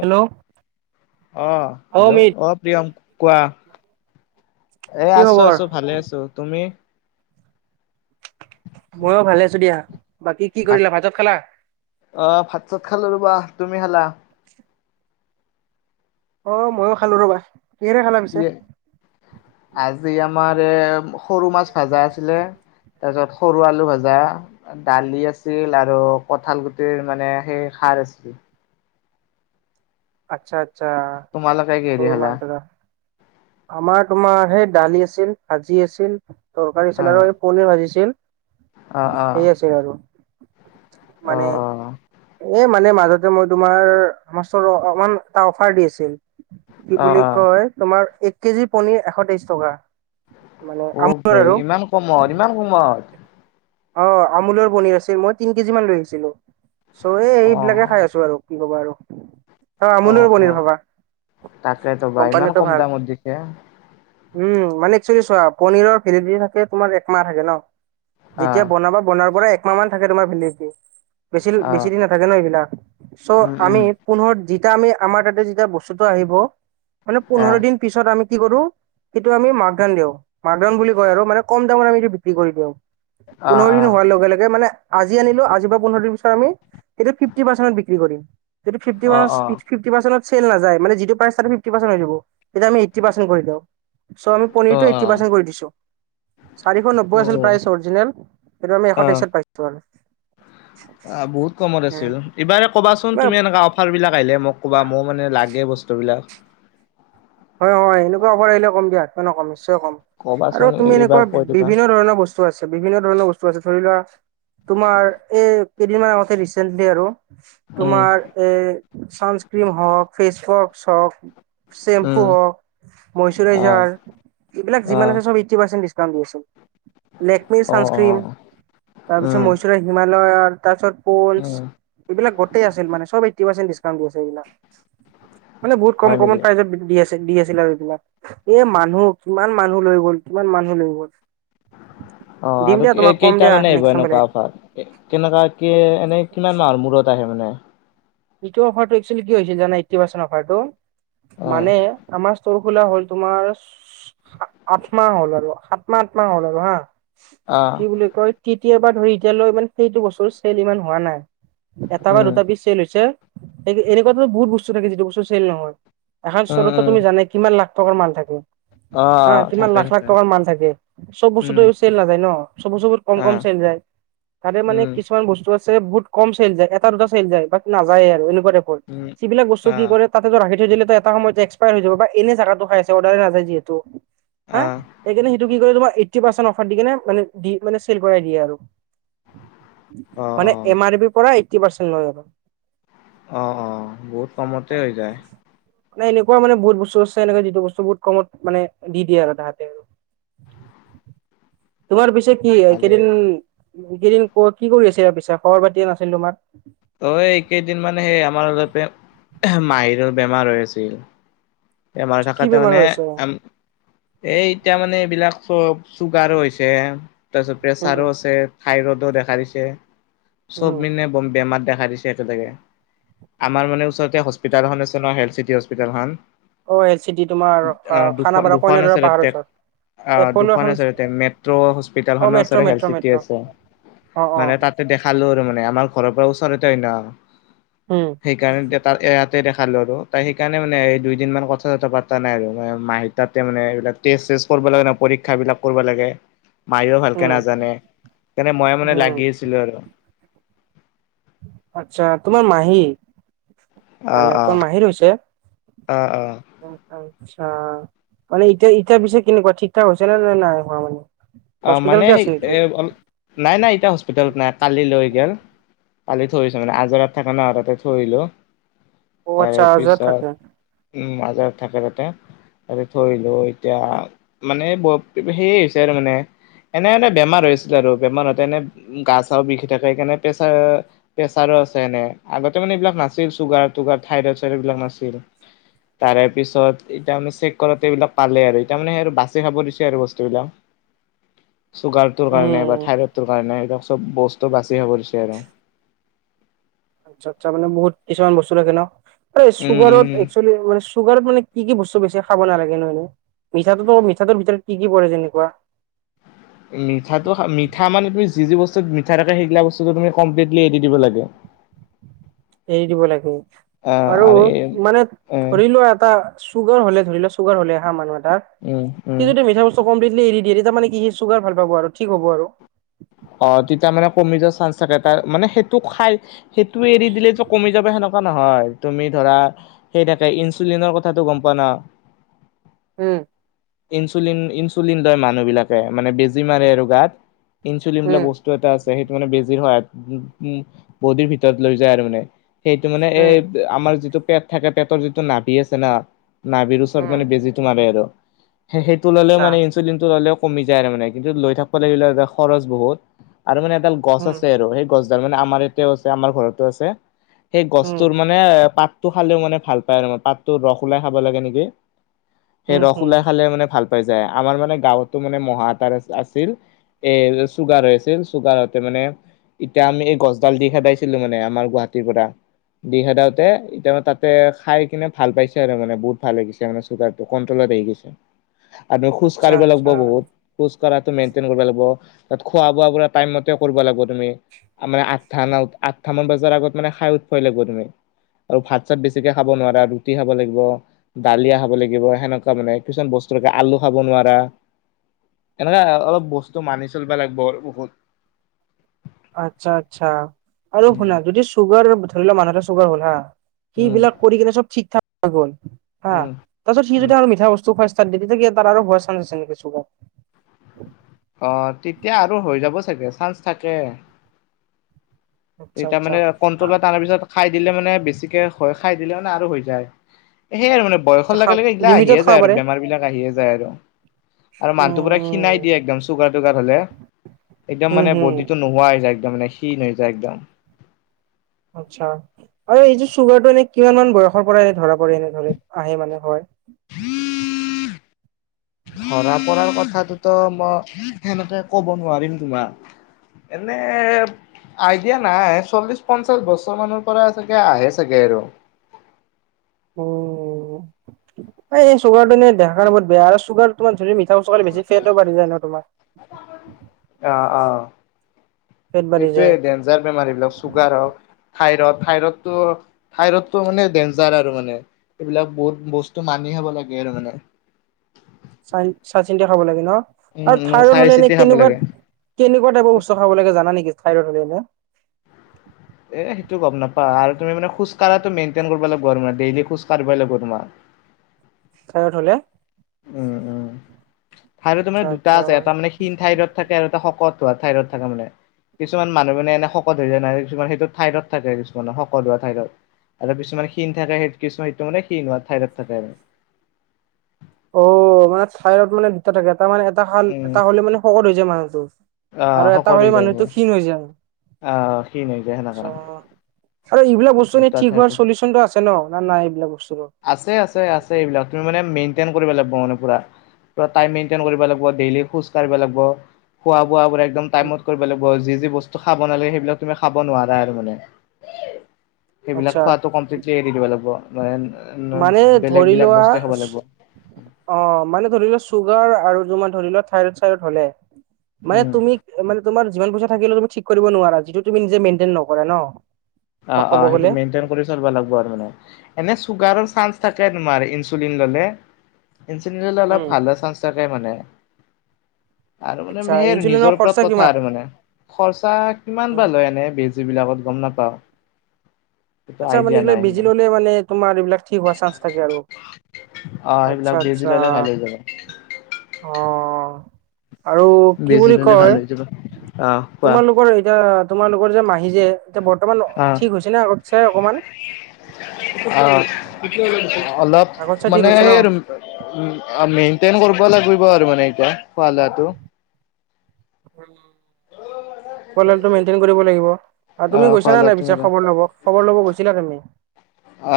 Hello. অ hello. অ প্ৰিয়ম কোৱা? এ কি আছো খবৰ আছো ভালে আছো। তুমি? মইও ভালে আছো দিয়া। বাকী কি কৰিলা ভাত চাত খালা? আহ ভাত চাত খালো ৰবা। তুমি খালা? অ' ময়ো খালো ৰ'বা। কিহেৰে খালা কি পিছে আজি আমাৰ এ সৰু মাছ ভজা আছিলে। তাৰপিছত সৰু আলু ভাজা দালি আছিল আৰু কঠাল গুটিৰ মানে সেই সাৰ আছিল। আচ্ছা আচ্ছা তোমালোকে কিহেদি খালা [unintelligible] আমাৰ তোমাৰ সেই দালি আছিল। ভাজি আছিল তৰকাৰী অ আছিল আৰু এই পনিৰ ভাজিছিল সেই আছে আৰু আহ মানে আহ এ মানে মাজতে মই তোমাৰ মাছৰ অকমান এটা অফাৰ দি আছিল। কি অ বুলি অ কয় তোমাৰ এক কেজি পনিৰ এশ তেইশ টকা মানে আমুলৰ অ'ভাই আৰু ইমান কমত ইমান কমত। অ' আমুলৰ পনিৰ আছিল। মই তিন কেজি মান লৈ আহিছিলো। চ' এই অ এইবিলাকে খাই আছো আৰু কি ক'বা আৰু অ' আমোল পনীৰ ভাবা তাকেতো বা ইমান কোম্পানীটো কম ভাল দামত দিছে উম মানে চোৱা পনীৰ ভেলিদেতী থাকে। তোমাৰ একমাহ থাকে ন অ যেতিয়া বনাবা বনাৰ পৰাই একমাহ মান থাকে। তোমাৰ ভেলিদিতি অ বেছি দিন নাথাকে ন এইবিলাক চ' আমি পোন্ধ যেতিয়া আমি আমাৰ তাতে যেতিয়া বস্তুটো আহিব মানে পোন্ধৰ আহ দিন পিছত। আমি কি কৰো সেইটো আমি মাক ধন দিওঁ মাক ধন বুলি কয় আৰু মানে কম দামত আমিটো বিক্ৰী কৰি দিওঁ। আহ পোন্ধৰ দিন হোৱাৰ লগে লগে মানে আজি আনিলো। আজি পৰা পোন্ধৰ দিন পিছত আমি এটো ফিফটি পাৰ্চেনট বিক্ৰী কৰিম। যদি ফিফটি আহ অ প অ ফফ পাৰ্চেনত চেল নাযায় মানে যিটো পাইছা তুমি ফিফটি পাৰ্চেন্ত হয় যাব। আমি এইটি পাৰ্ছেন্ত কৰি দিও। আমি অ পনিৰটো অ এইটি পাৰ্চেনট কৰি দিছো। চাৰিশ নব্বৈ উ আছিল প্ৰায় অ হেইটো আমি এশ তেইশত পাইছো মানে। অ' বহুত কমত আছিল। এইবাৰে কবাচোন কিবা তুমি এনে অফাৰ বিলাক আহিলে। মোক কবা মই মানে ল লাগে বস্তুবিলাক। বাৰ আহিল কম দিয়া। হাত মানে কম নিশ্চয় কম আৰু কবাচোন এ তুমি এইবাৰ এনেকুৱা কৈ দিবা বিভিন্ন ধৰণৰ বস্তু আছিল। বিভিন্ন ধৰণৰ বস্তু আছে ধৰি লোৱা। তোমাৰ এই কেইদিনমান আগতে ৰিচেন্টলি আৰু উম তোমাৰ এ চানস্ক্ৰিন হওঁ‌ক ফেচৱাছ হওঁ‌ক। উম হোৱক আহ মষ্টোৰাইজাৰ, এইবিলাক যিমান আহ আছে চব এইটি পাৰ্চেণ্ট ডিছকাউণ্ট দি আছে। লেকমিৰ অ অ ছানস্ক্ৰীম তাৰপিছত উম মষ্টোৰাইজৰ হিমালয়ৰ তাৰপিছত। উম এইবিলাক গোটই আছিল মানে চব এইটি পাৰ্চেণ্ট ডিছকাউণ্ট দিছে এইবিলাক। মানে বহুত কম হয় নেকি কমত প্ৰাইজত দি আছে। দি আছিল আৰু এইবিলাক এ মানুহ কিমান মানুহ লৈ গ'ল। কিমান মানুহ লৈ গ'ল? [unintelligible] অ' দিম আৰু দিয়া এই তোমাক কম কেইটা দিয়া মানে আহিব। নেক্স টাইম পালে এনেকুৱা অফাৰ কেনেককা কি এনে কিমান মাহৰ মূৰত। আহে মানে এইটো অফাৰটো একচুৱেলী কিয় হৈছে জানা। এইটি পাৰ্চেন্ত অফাৰটো অ মানে আমাৰ সৰ খোলা হ'ল। তোমাৰ আঠ মাহ হ'ল আৰু সাত মাহ আঠ মাহ হ'ল আৰু হা অ কি বুলি কয় কেতিয়াবা ধৰি এতিয়ালৈ ই সেইটো বছৰ চেল ইমান হোৱা নাই। এটা বা উম দুটা বিধ চেল হৈছে এনেকুৱা থাটো বহুত বস্তু থাকে যিটো বস্তু চেল নহয়। এখন উম চৰত উম তুমি জানাই তুমি কিমান লাখ টকাৰ মাল থাকে। অ' হা অ কিমান থাকে লাখ লাখ থাকে টকাৰ মাল থাকে চব বস্তুটো উম চেল নাযায় ন চব বস্তু বোৰ কম অ কম চেল যায়। তাৰে মানে উম কিছুমান বস্তু আছে বহুত কম চেইল যায়। এটা দুটা চেইল যায় বা নাযায়েই আৰু এনেকোৱা উম যিবিলাক বস্তু কি অ কৰে তাতে ৰাখি থৈ দিলে। এটা সময়ত এক্সপায়াৰ হৈ যাব বা এনে জাগাটো খাইছে অৰ্ডাৰে নাযায় যিহেতু- হা আহ সেইকাৰণে সেইটো কি তোমাৰ এইটি পাৰচেণ্ট অফাৰ দি কেনে মানে চেল কৰাই দিয়ে আৰু- অ অ মানে এম আৰ বি পৰা এইটটি পাৰ্চেন্ট লৈ যাব - অ-অ বহুত কমতে হৈ যায় - মানে এনেকুৱা মানে বহুত বস্তু আছে এনেে যিটো বস্তু বহুত কমত মানে দি দিয়ে আৰু তাহাঁতে - তোমাৰ পিছে কি ভালে কেইদিন-কেইদিন ক কি কৰি আছে ইয়াৰ পিছে খবৰ পাতি নাছিল তোমাৰ - অই এই এইকেইদিন মানে সেই আমাৰ অলপ মাহীৰ বেমাৰ হৈ আছিল - বেমাৰ কি থকাতোৰ বেমাৰ মানে হৈ আছে? আম - এই এতিয়া মানে এইবিলাক চ চুগাৰো হৈছে তাৰপিছত উম প্ৰেচাৰো আছে - থাই ৰ'ডো দেখা দিছে উম। চব মিনে বেমাৰ - দেখা দিছে একেলগে আমাৰ মানে ওচৰতে হস্পিটেলখন আছে ন হেল চিটি হস্পিটেলখন [unintelligible] অ' এল চিটি তোমাৰ খানাপাৰা দুখন কইন দৰা আছে পাহাৰ তাতে ওচৰত [unintelligible] আহ এপ'ল' দুখন এখন আ মেট্ৰ' অ হস্পিটেলখনো আ metro health metro city metro আছে অ - অ মানে তাতে দেখালো আৰু মানে - আমাৰ ঘৰৰ পৰা ওচৰতে ন উম সেইকাৰণে ইয়াতে দেখা - ভাল আৰু তাই সেইকাৰণে মানে এই দুইদিনমান - কথা-চথা পাতা নাই আৰু ম মাহ তাতে মানে এইবিলাক ট্ৰেষ্ট-চেষ্ট কৰিব লাগে ন পৰীক্ষা বিলাক কৰিব লাগে - মায়ও ভালকে উম নাজানে সেইকাৰণে মই মানে উম লাগি আছিলোঁ আৰু - আচ্ছা তোমাৰ মাহী? অ মানে অ মাহিৰ হৈছে অ অ আছা - মানে এতিয়া-এতিয়া পিছে কেনেকুৱা ঠিক-ঠাক হৈছে নে নাই নাইহোৱা মানে - অ মানে সেই এ নাই-নাই এতিয়া হস্পিটেলত নাই কালি লৈ গ'ল - কালি থৈছোঁ মানে আজৰাত থকা ন তাতে থৈ আহিলোঁ অ - আচ্ছা তাৰে অহা যোৱাত পিছত থাকে উম - থাকে তাতে-তাতে থৈ আহিলোঁ এতিয়া মানে ব সেয়া হৈছে আৰু মানে - এনে-এনে বেমাৰ হৈছিলে আৰু বেমাৰ হতে এনে গা চা বিষ থাকে সেইকাৰণে প্ৰেছাৰে - প্ৰেচাৰো আছে এনে আগতে মানে এইবিলাক নাছিল চুগাৰ-টুগাৰ থাইইড চাইইড বিলাক নাছিল - তাৰে পিছত এ মানে চেক কৰাতে এইবিলাক পালে আৰু এ মানে সেই বাচি খাব দিছে আৰু বস্তুবিলাক - চুগাৰটোৰ কাৰণে বা উম থাইৰইডটোৰ কাৰণে এইবিলাক চব বস্তু বাচি হ'ব দিছে আৰু - আচ্ছা আচ্ছা মানে বহুত কিছুমান বস্তু ৰাখে ন এই উম উম চুগাৰত এস্কোৱলি- চুগাৰত মানে কি কি বস্তু বেছি খাব নালাগে নহয়নো - মিঠাটোতো মিঠাটোৰ ভিতৰত কি কি পৰে যেনেকুৱা - মিঠাটো মিঠা মানে তুমি যি যি বস্তু মিঠা থাকে সেইগিলা বস্তুটো তুমি কমপ্লিটলি এৰি দিব লাগে - এৰি দিব লাগে - আৰু মানে এ ধৰি লোৱা এটা চুগাৰ হলে ধৰি লোৱা - চুগাৰ হলে হা মানুহ এটাৰ উম উম সি যদি মিঠা বস্তু কমপ্লিট লি এৰি দিয়ে তেতিয়া মানে - কি সি চুগাৰ ভাল পাব আৰু ঠিক হ'ব আৰু - অ তেতিয়া মানে কমি যোৱা চান্স থাকে তাৰ মানে সেইটো খাই - সেইটোও এৰি দিলেটো কমি যাব সেনক - নহয় তুমি ধৰা সেই থাকে ইনচুলিনৰ কথাটো গম পোৱা ন- উম - ইনচুলিন ইনচুলিন লয় মানুহবিলাকে মানে বেজি মাৰে আৰু গাত - ইনচুলিন বোলা উম বস্তু এটা আছে সেইটো মানে বেজি হয় উ বডিৰ ভিতৰত লৈ যায় আৰু মানে - সেইটো মানে এই উম আমাৰ যিটো পেট থাকে পেটৰ যিটো নাভি আছে না - নাভিৰ ওচৰত মানে উম বেজি টো মাৰে আৰু‌ - সেইটো ল'লেও আচ্ছা মানে ইনচুলিনটো ল'লেও কমি যায় আৰু মানে কিন্তু লৈ থাকিব লাগিলে খৰচ বহুত - আৰু মানে এডাল গছ উম আছে আৰু সেই গছডাল মানে আমাৰ ইয়াতেও আছে আমাৰ ঘৰতো আছে - সেই উম গছটোৰ মানে পাতটো খালেও মানে ভাল পায় আৰু মে পাতটো ৰস ওলাই খাব লাগে নেকি - সেই উম ৰস হম ওলাই খালে মানে ভাল পাই যায় আমাৰ মানে গাঁৱতো মানে মহা এটাৰ আছিল - এ চুগাৰ হৈ আছিল চুগাৰ হ‌ওতে মানে - এতিয়া আমি এই গছডাল দি খদাইছিলো মানে আমাৰ গুৱাহাটীৰ পৰা। দি খদাওঁতে এতিয়া তাতে খাই কিনে ভাল পাইছে আৰু মানে বহুত ভাল লাগিছে মে চুগাৰটো কণ্ট্ৰল। তই ঠিকেই কৈছ। খোজ আচ্ছা কঢ়িব লাগিব আচ্ছা বহুত খোজ কঢ়াটো মেইনটেইন কৰিব লাগিব। তাত খোৱা বোৱা পুৰা টাইম মতে কৰিব লাগিব তুমি। আমাৰা আঠ ন আঠ মান ব। তাৰ আগত মানে খাই উঠবই লাগিব তুমি। আৰু ভাত চাত বেছিকে খাব নোৱাৰা, ৰুটি খাব লাগিব, দালিয়া খাব লাগিব সেনেকুৱা মানে কিছুমান বস্তু। আলু খাব নোৱাৰা এনেকুৱা অলপ বস্তু। টো মানি চলিব লাগিব বহুত। আচ্ছা আচ্ছা আৰু উম শুনা যদি চুগাৰ ধৰি লোৱা মানুহৰ চুগাৰ হ'ল হা। সি উম বিলাক কৰি কিনে চব ঠিক ঠাক গ'ল হা উম তাৰ পিছত সি উম যদি আৰু মিঠা বস্তু খুৱাই। দতে গ তাৰ আৰু ভয় চা চে কিছু - চাঞ্চ থাকে। আচ্ছা এতিয়া আচ্ছা মানে কন্ট্ৰলত অহাৰ পিছত- খাই দিলে মানে বেছিকে হয়। খাই দিলে মানে আৰু হৈ যায় সেয়া আৰু মানে। আচ্ছা বয়সৰ লগে খাওক লগে এইগিলাক লিমিটত আহিয়ে খাব যায় আৰু পাৰে বেমাৰ বিলাক আহিয়ে যায় আৰু। আৰু মানুহটো উম পুৰা খীণাই উম দিয়ে একদম চুগাৰুগাৰ হলে। একদম হম মানে হম বডিটো নোহোৱা হৈ যায় একম। একদম মানে শীল হৈ যায় একদম। আচ্ছা আৰু এইয চুগাৰটো এনে কিমান মান বয়সৰ পৰা এনে ধৰা প এনে ধৰে আহে মানে হয়। ধৰা পৰাৰ। কথাটোতো মই সেনেতে ক'ব নোৱাৰিম তোমাক। এনে আইডিয়া নাই চল্লিশ পঞ্চাশ বছৰ মানৰ পৰা চাগে আহে চাগে আৰু। উ এই চুগাৰটো এনে দেখা কাৰ বহুত বেয়া আৰু চুগাৰ। তোম ধৰি মিঠা চোকে বেছি ফেটটোও ফেট যায় ন তোমাৰ। অ অ পেট বাঢ়ি সেইটোৱে যায় ডেঞজাৰ বেমাৰী বিলাক চুগাৰ হওক। থাইৰড থাইৰড টো থাইৰড তটো মানে ডেঞ্জাৰ আৰু মানে এইবিলাক বহুত বস্তু মানি। বলা গ মানে। চাই চিন্টি খাব লাগে ন। উম আৰু উম থাৰ্ডত চাই হলে এনে চিতি খাব কেনেকুৱা লাগে কেনেকুৱা টাইপৰ বস্তু খাব লাগে জানা নেকি? থাৰ্ডত হলে। এ সেইটো গম নাপা আৰু তুমি মে খোজ কঢ়াটো মেইনটেইন কৰিব লাগিব। ত ডেইলি খোজ কাঢ়িবই লাগিব তোমাৰ। থাৰ্ডয়দ হলে। উম উম থাৰ্ডৰদ মানে আচ্ছা দুটা আচ্ছা আছে এটা মানে খীন থাৰড থাকে আৰু এটা শকত। থাইৰইড থাকা মানে। কিছুমান মানুহ মানে এনে শকত হৈ যায় নাই। কিছুমান সেইটো ঠাইডত থাকে কিছুমানৰ শকত হোৱা ঠাইডত আৰু কিছুমান খীণ থাকে স কিছুমান সটো মানে শিন থঠাইডত থাকে। [unintelligible] অ মানেথাইৰদ মানে দুটা থাকে। মানে এটা উম। হ'লে মানে শকত হৈ যায় মানুহটো। আহ আৰু এটা শকত হৈ হলে যাব মানুহটো ক্ষীণ হৈ যায় আৰু। আহ খি ন হৈযায় সেনে কৰা। আৰু এইবিলাক বস্তু এনে ঠিক হোৱাৰ চলিউচনটো আছে নাই এইবিলাক বস্তু। আছে আছে আছে। এইবিলাক তুমি মানে মেইনটেইন কৰিব লাগিব পুৰা। টাইম মেইনটেইন কৰিব লাগিব। দেইলি খোজ কাঢ়িব লাগিব। ব একমটাইমত কৰিব লাগিব। যি বস্তু খাব নালাগে সেইবিলাক তুমি খাব নোৱাৰা আৰু মানে। সেইবিলাক আচ্ছা খোৱা এৰি দিব লাগিব। মানে বেলেগ ধৰি বিলাক লোৱা বস্তুৱে খাব লাগিব। অ মানে ধৰি লোৱা চুগাৰ আৰু। আৰু মানে ধৰি লোৱা থাইৰদ চাইৰদ হ'লে মানে উম তুমি মানে তোমাৰ। যিমান পইচা থাকিলো তুমি ঠিক কৰিব নোৱাৰা। যিটো তুমি নিজে মেইনটেই নক ন। অ অ ক'ব সেইটো গ'লে মেইনটেইন কৰি চলবা লাগব আৰু মানে এনে। চুগাৰৰ চান্স থাকে তোমাৰ ইনচুলিন ললে। ইনচুলিন ললে উম ভাল হোৱাৰ চাঞ্চ থাকে মানে। আৰু মানে আচ্ছা সে ইনচুলিনৰ নিজৰ ওপৰত খৰচা কথা কিমান আৰু মানে খৰচা কিমান উম বা লয় এনে বেজী বিলাকত। গম নাপাওঁ। সেইটো আচ্ছা মানে আইডিয়া এইবিলাক নাই বিজি ইমান ললে মানে তোমাৰ এইবিলাক ঠিক হোৱা চানস থাকে আৰু অ সেইবিলাক আচ্ছা বেজি আচ্ছা। ললে ভাল হৈ যাব অ আৰু কি বেজি বুলি ললে কয় ভাল হৈ যাব আহ কোৱা তোমালোকৰ এতিয়া তোমালোক যে মাহি যে এতিয়া বৰ্তমান ঠিক হৈছে ন আগত। চাই অকমান অ অলপ আগত চাই ঠিক মানে হৈছে উ আমি। তেন কৰা লাগব মানে এতিয়া ফাল তো। মেইনটেইন কৰিব লাগিব। অ তুমি খোৱা গৈছা নে নাই লোৱাটো পিছাৰ মেডাম খবৰ ল'ব খবৰ ল'ব গৈছিলা তুমি।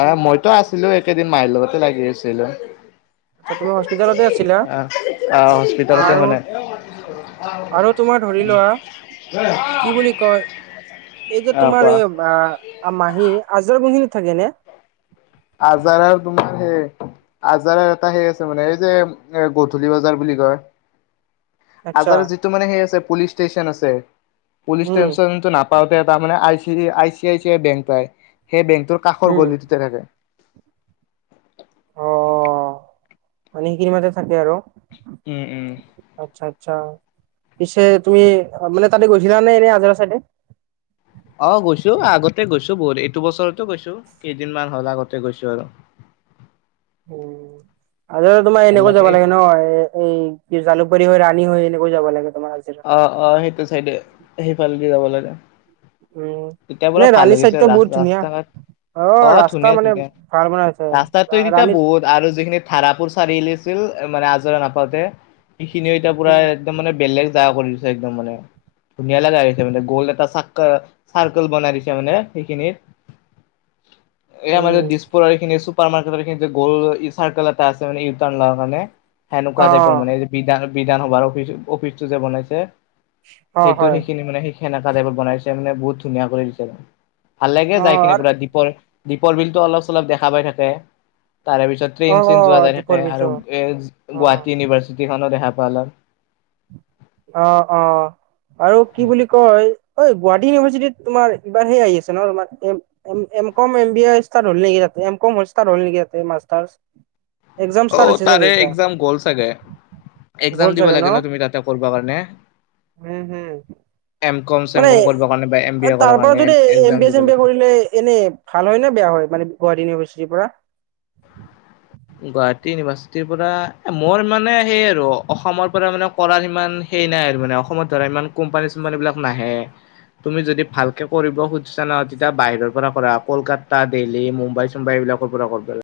অ মইতো আছিলো একেদিন মাহি লগতে লাগি আছিলো। আচ্ছা তুমি হস্পিতালতে আছিলা? আহ আহ আ- হস্পিিতালতে আৰু মানে আৰু তোমাৰ ধৰি উম লোৱা কি বুলি কয় এই যে আহ তোমাৰ কোৱা এইটো আ মাহী। আজাৰ গোহিনীত থাকে নে? আজাৰ আৰু তোমাৰ হে আজাৰৰ এটা সেই আছে মানে এই যে এ গধূলি বজাৰ বুলি কয়। আচ্ছা আজাৰৰ যিটো মানে সেই আছে পুলিচ ষ্টেচন আছে। পুলিচ উম ষ্টেনচনতটো নাপাওঁতে তাৰমানে I C I C I bank পায়। সেই বেংকটোৰ কাষৰ উম গলিটোতে থাকে। অ মানে সেইখিনি মাজতে থাকে আৰু উম উম আচ্ছা আচ্ছা।। পিছে তুমি মানে তাতে গৈছিলা নে এনেই আজৰা চাইডে। অ গৈছো আগতে গৈছো বহুত এইটো বছৰতো গৈছো কেইদিনমান হল আগতে গৈছো আৰু। [inaudible] উ আজাৰাৰ তোমাৰ ভাল এনেকৈ যাব লাগে ন এইফালে এই কি জালুকবাৰী হৈ ৰাণী হৈ। নে যাব লাগে। তোমাৰ আজাৰা। আহ অ সেইটো চাইডে সেইফালে দি যাব লাগে। উম তিয়া এনে পৰা ভাল ৰাণী হৈছে চাইডটো বহুত ধুনীয়া। ৰাস্তা অ ৰাস্তা ধুনীয়া মানে ধুনীয়া ভাল বনাইছে ৰাস্তাতটো তেতিয়া ৰাণীত বহুত আৰু যিখিনি ধাৰাপুৰ চাৰিআলি আছিল‌ মানে আজৰে নাপাওঁতে সেইখিনিও এতিয়া পুৰা উম একদম মানে বেলেগ মজা কৰি দিছে একদম মানে ধুনীয়া লগাই হৈছে মানে গ'ল্ড এটা চাক চাৰ্কেল বনাই দিছে মানে সেইখিনিত [inaudible] এই আৰ দিছপুৰৰ এইুপাৰ্ট এই গল চাৰকল এটা আছে মে ইউটল মানে। অ সেনেকুৱা টাইপৰ মানে বিধান বিধানসভাৰ অফিচ অফিচটো যে বনাইছে। অ সেইটো হয় সেইখিনি মানে সেই সেনেকা টাইপত বনাইছে মানে বহুত ধুনীয়া কৰি দিছে। ভাল লাগে অ যাই কিনে আৰু পুৰা দীপৰ দীপৰ বিলটো অলপ চলপ দেখা পাই থাকে। তাৰে পিছত অ ট্ৰেইন চেইন যোৱা যাই থাকে দীপৰ বিলটো আৰু এ অ গুৱাহাটী ইউনিভাৰ্চিটি। খনো দেখা পাই অলপ অ অ আৰু কি বুলি কয় গুৱাহাটী ইউনিভাৰ্চিটিত তোমাৰ এইবাৰ সেই আহি আছে এনতম M com M B start হল নেকি এমকম ষ্টাৰ্ট হল নেকি? [inaudible] এক্জাম অ ষ্টাৰ্ট হৈছে চাগে তাৰে এতিয়া এক্জাম গ'ল চাগে এক্জাম হ'ল দিব চাগে লাগে ন। তুমি তাতে কৰিব কাৰণে উম হম এম কম চেম মানে কম কৰিবৰ কাৰণে। বা এম বি এ তাৰ কৰাৰ পৰা কাৰণে যদি এম এক্জাম বি এ দিব চেম বি এ লাগে। কৰিলে এনে ভাল হয় নে বেয়া হয় মানে গুৱাহাটী ইউনিভাৰ্চিটিৰ পৰা। গুৱাহাটী ইউনিভাৰ্চিটিৰ পৰা মোৰ মানে সেই আৰু অসমৰ পৰা মানে কৰাৰ ইমান সেই নাই আৰু মানে অসমত ধৰা ইমান কোম্পানী চোম্পানী বিলাক নাহে। তুমি যদি ভালকে কৰিব খুজিছা না তেতিয়া বাহিৰৰ পৰা কৰা কলকাতা দিল্লী মুম্বাই চুম্বাই বিলাকৰ পৰা ক'ৰা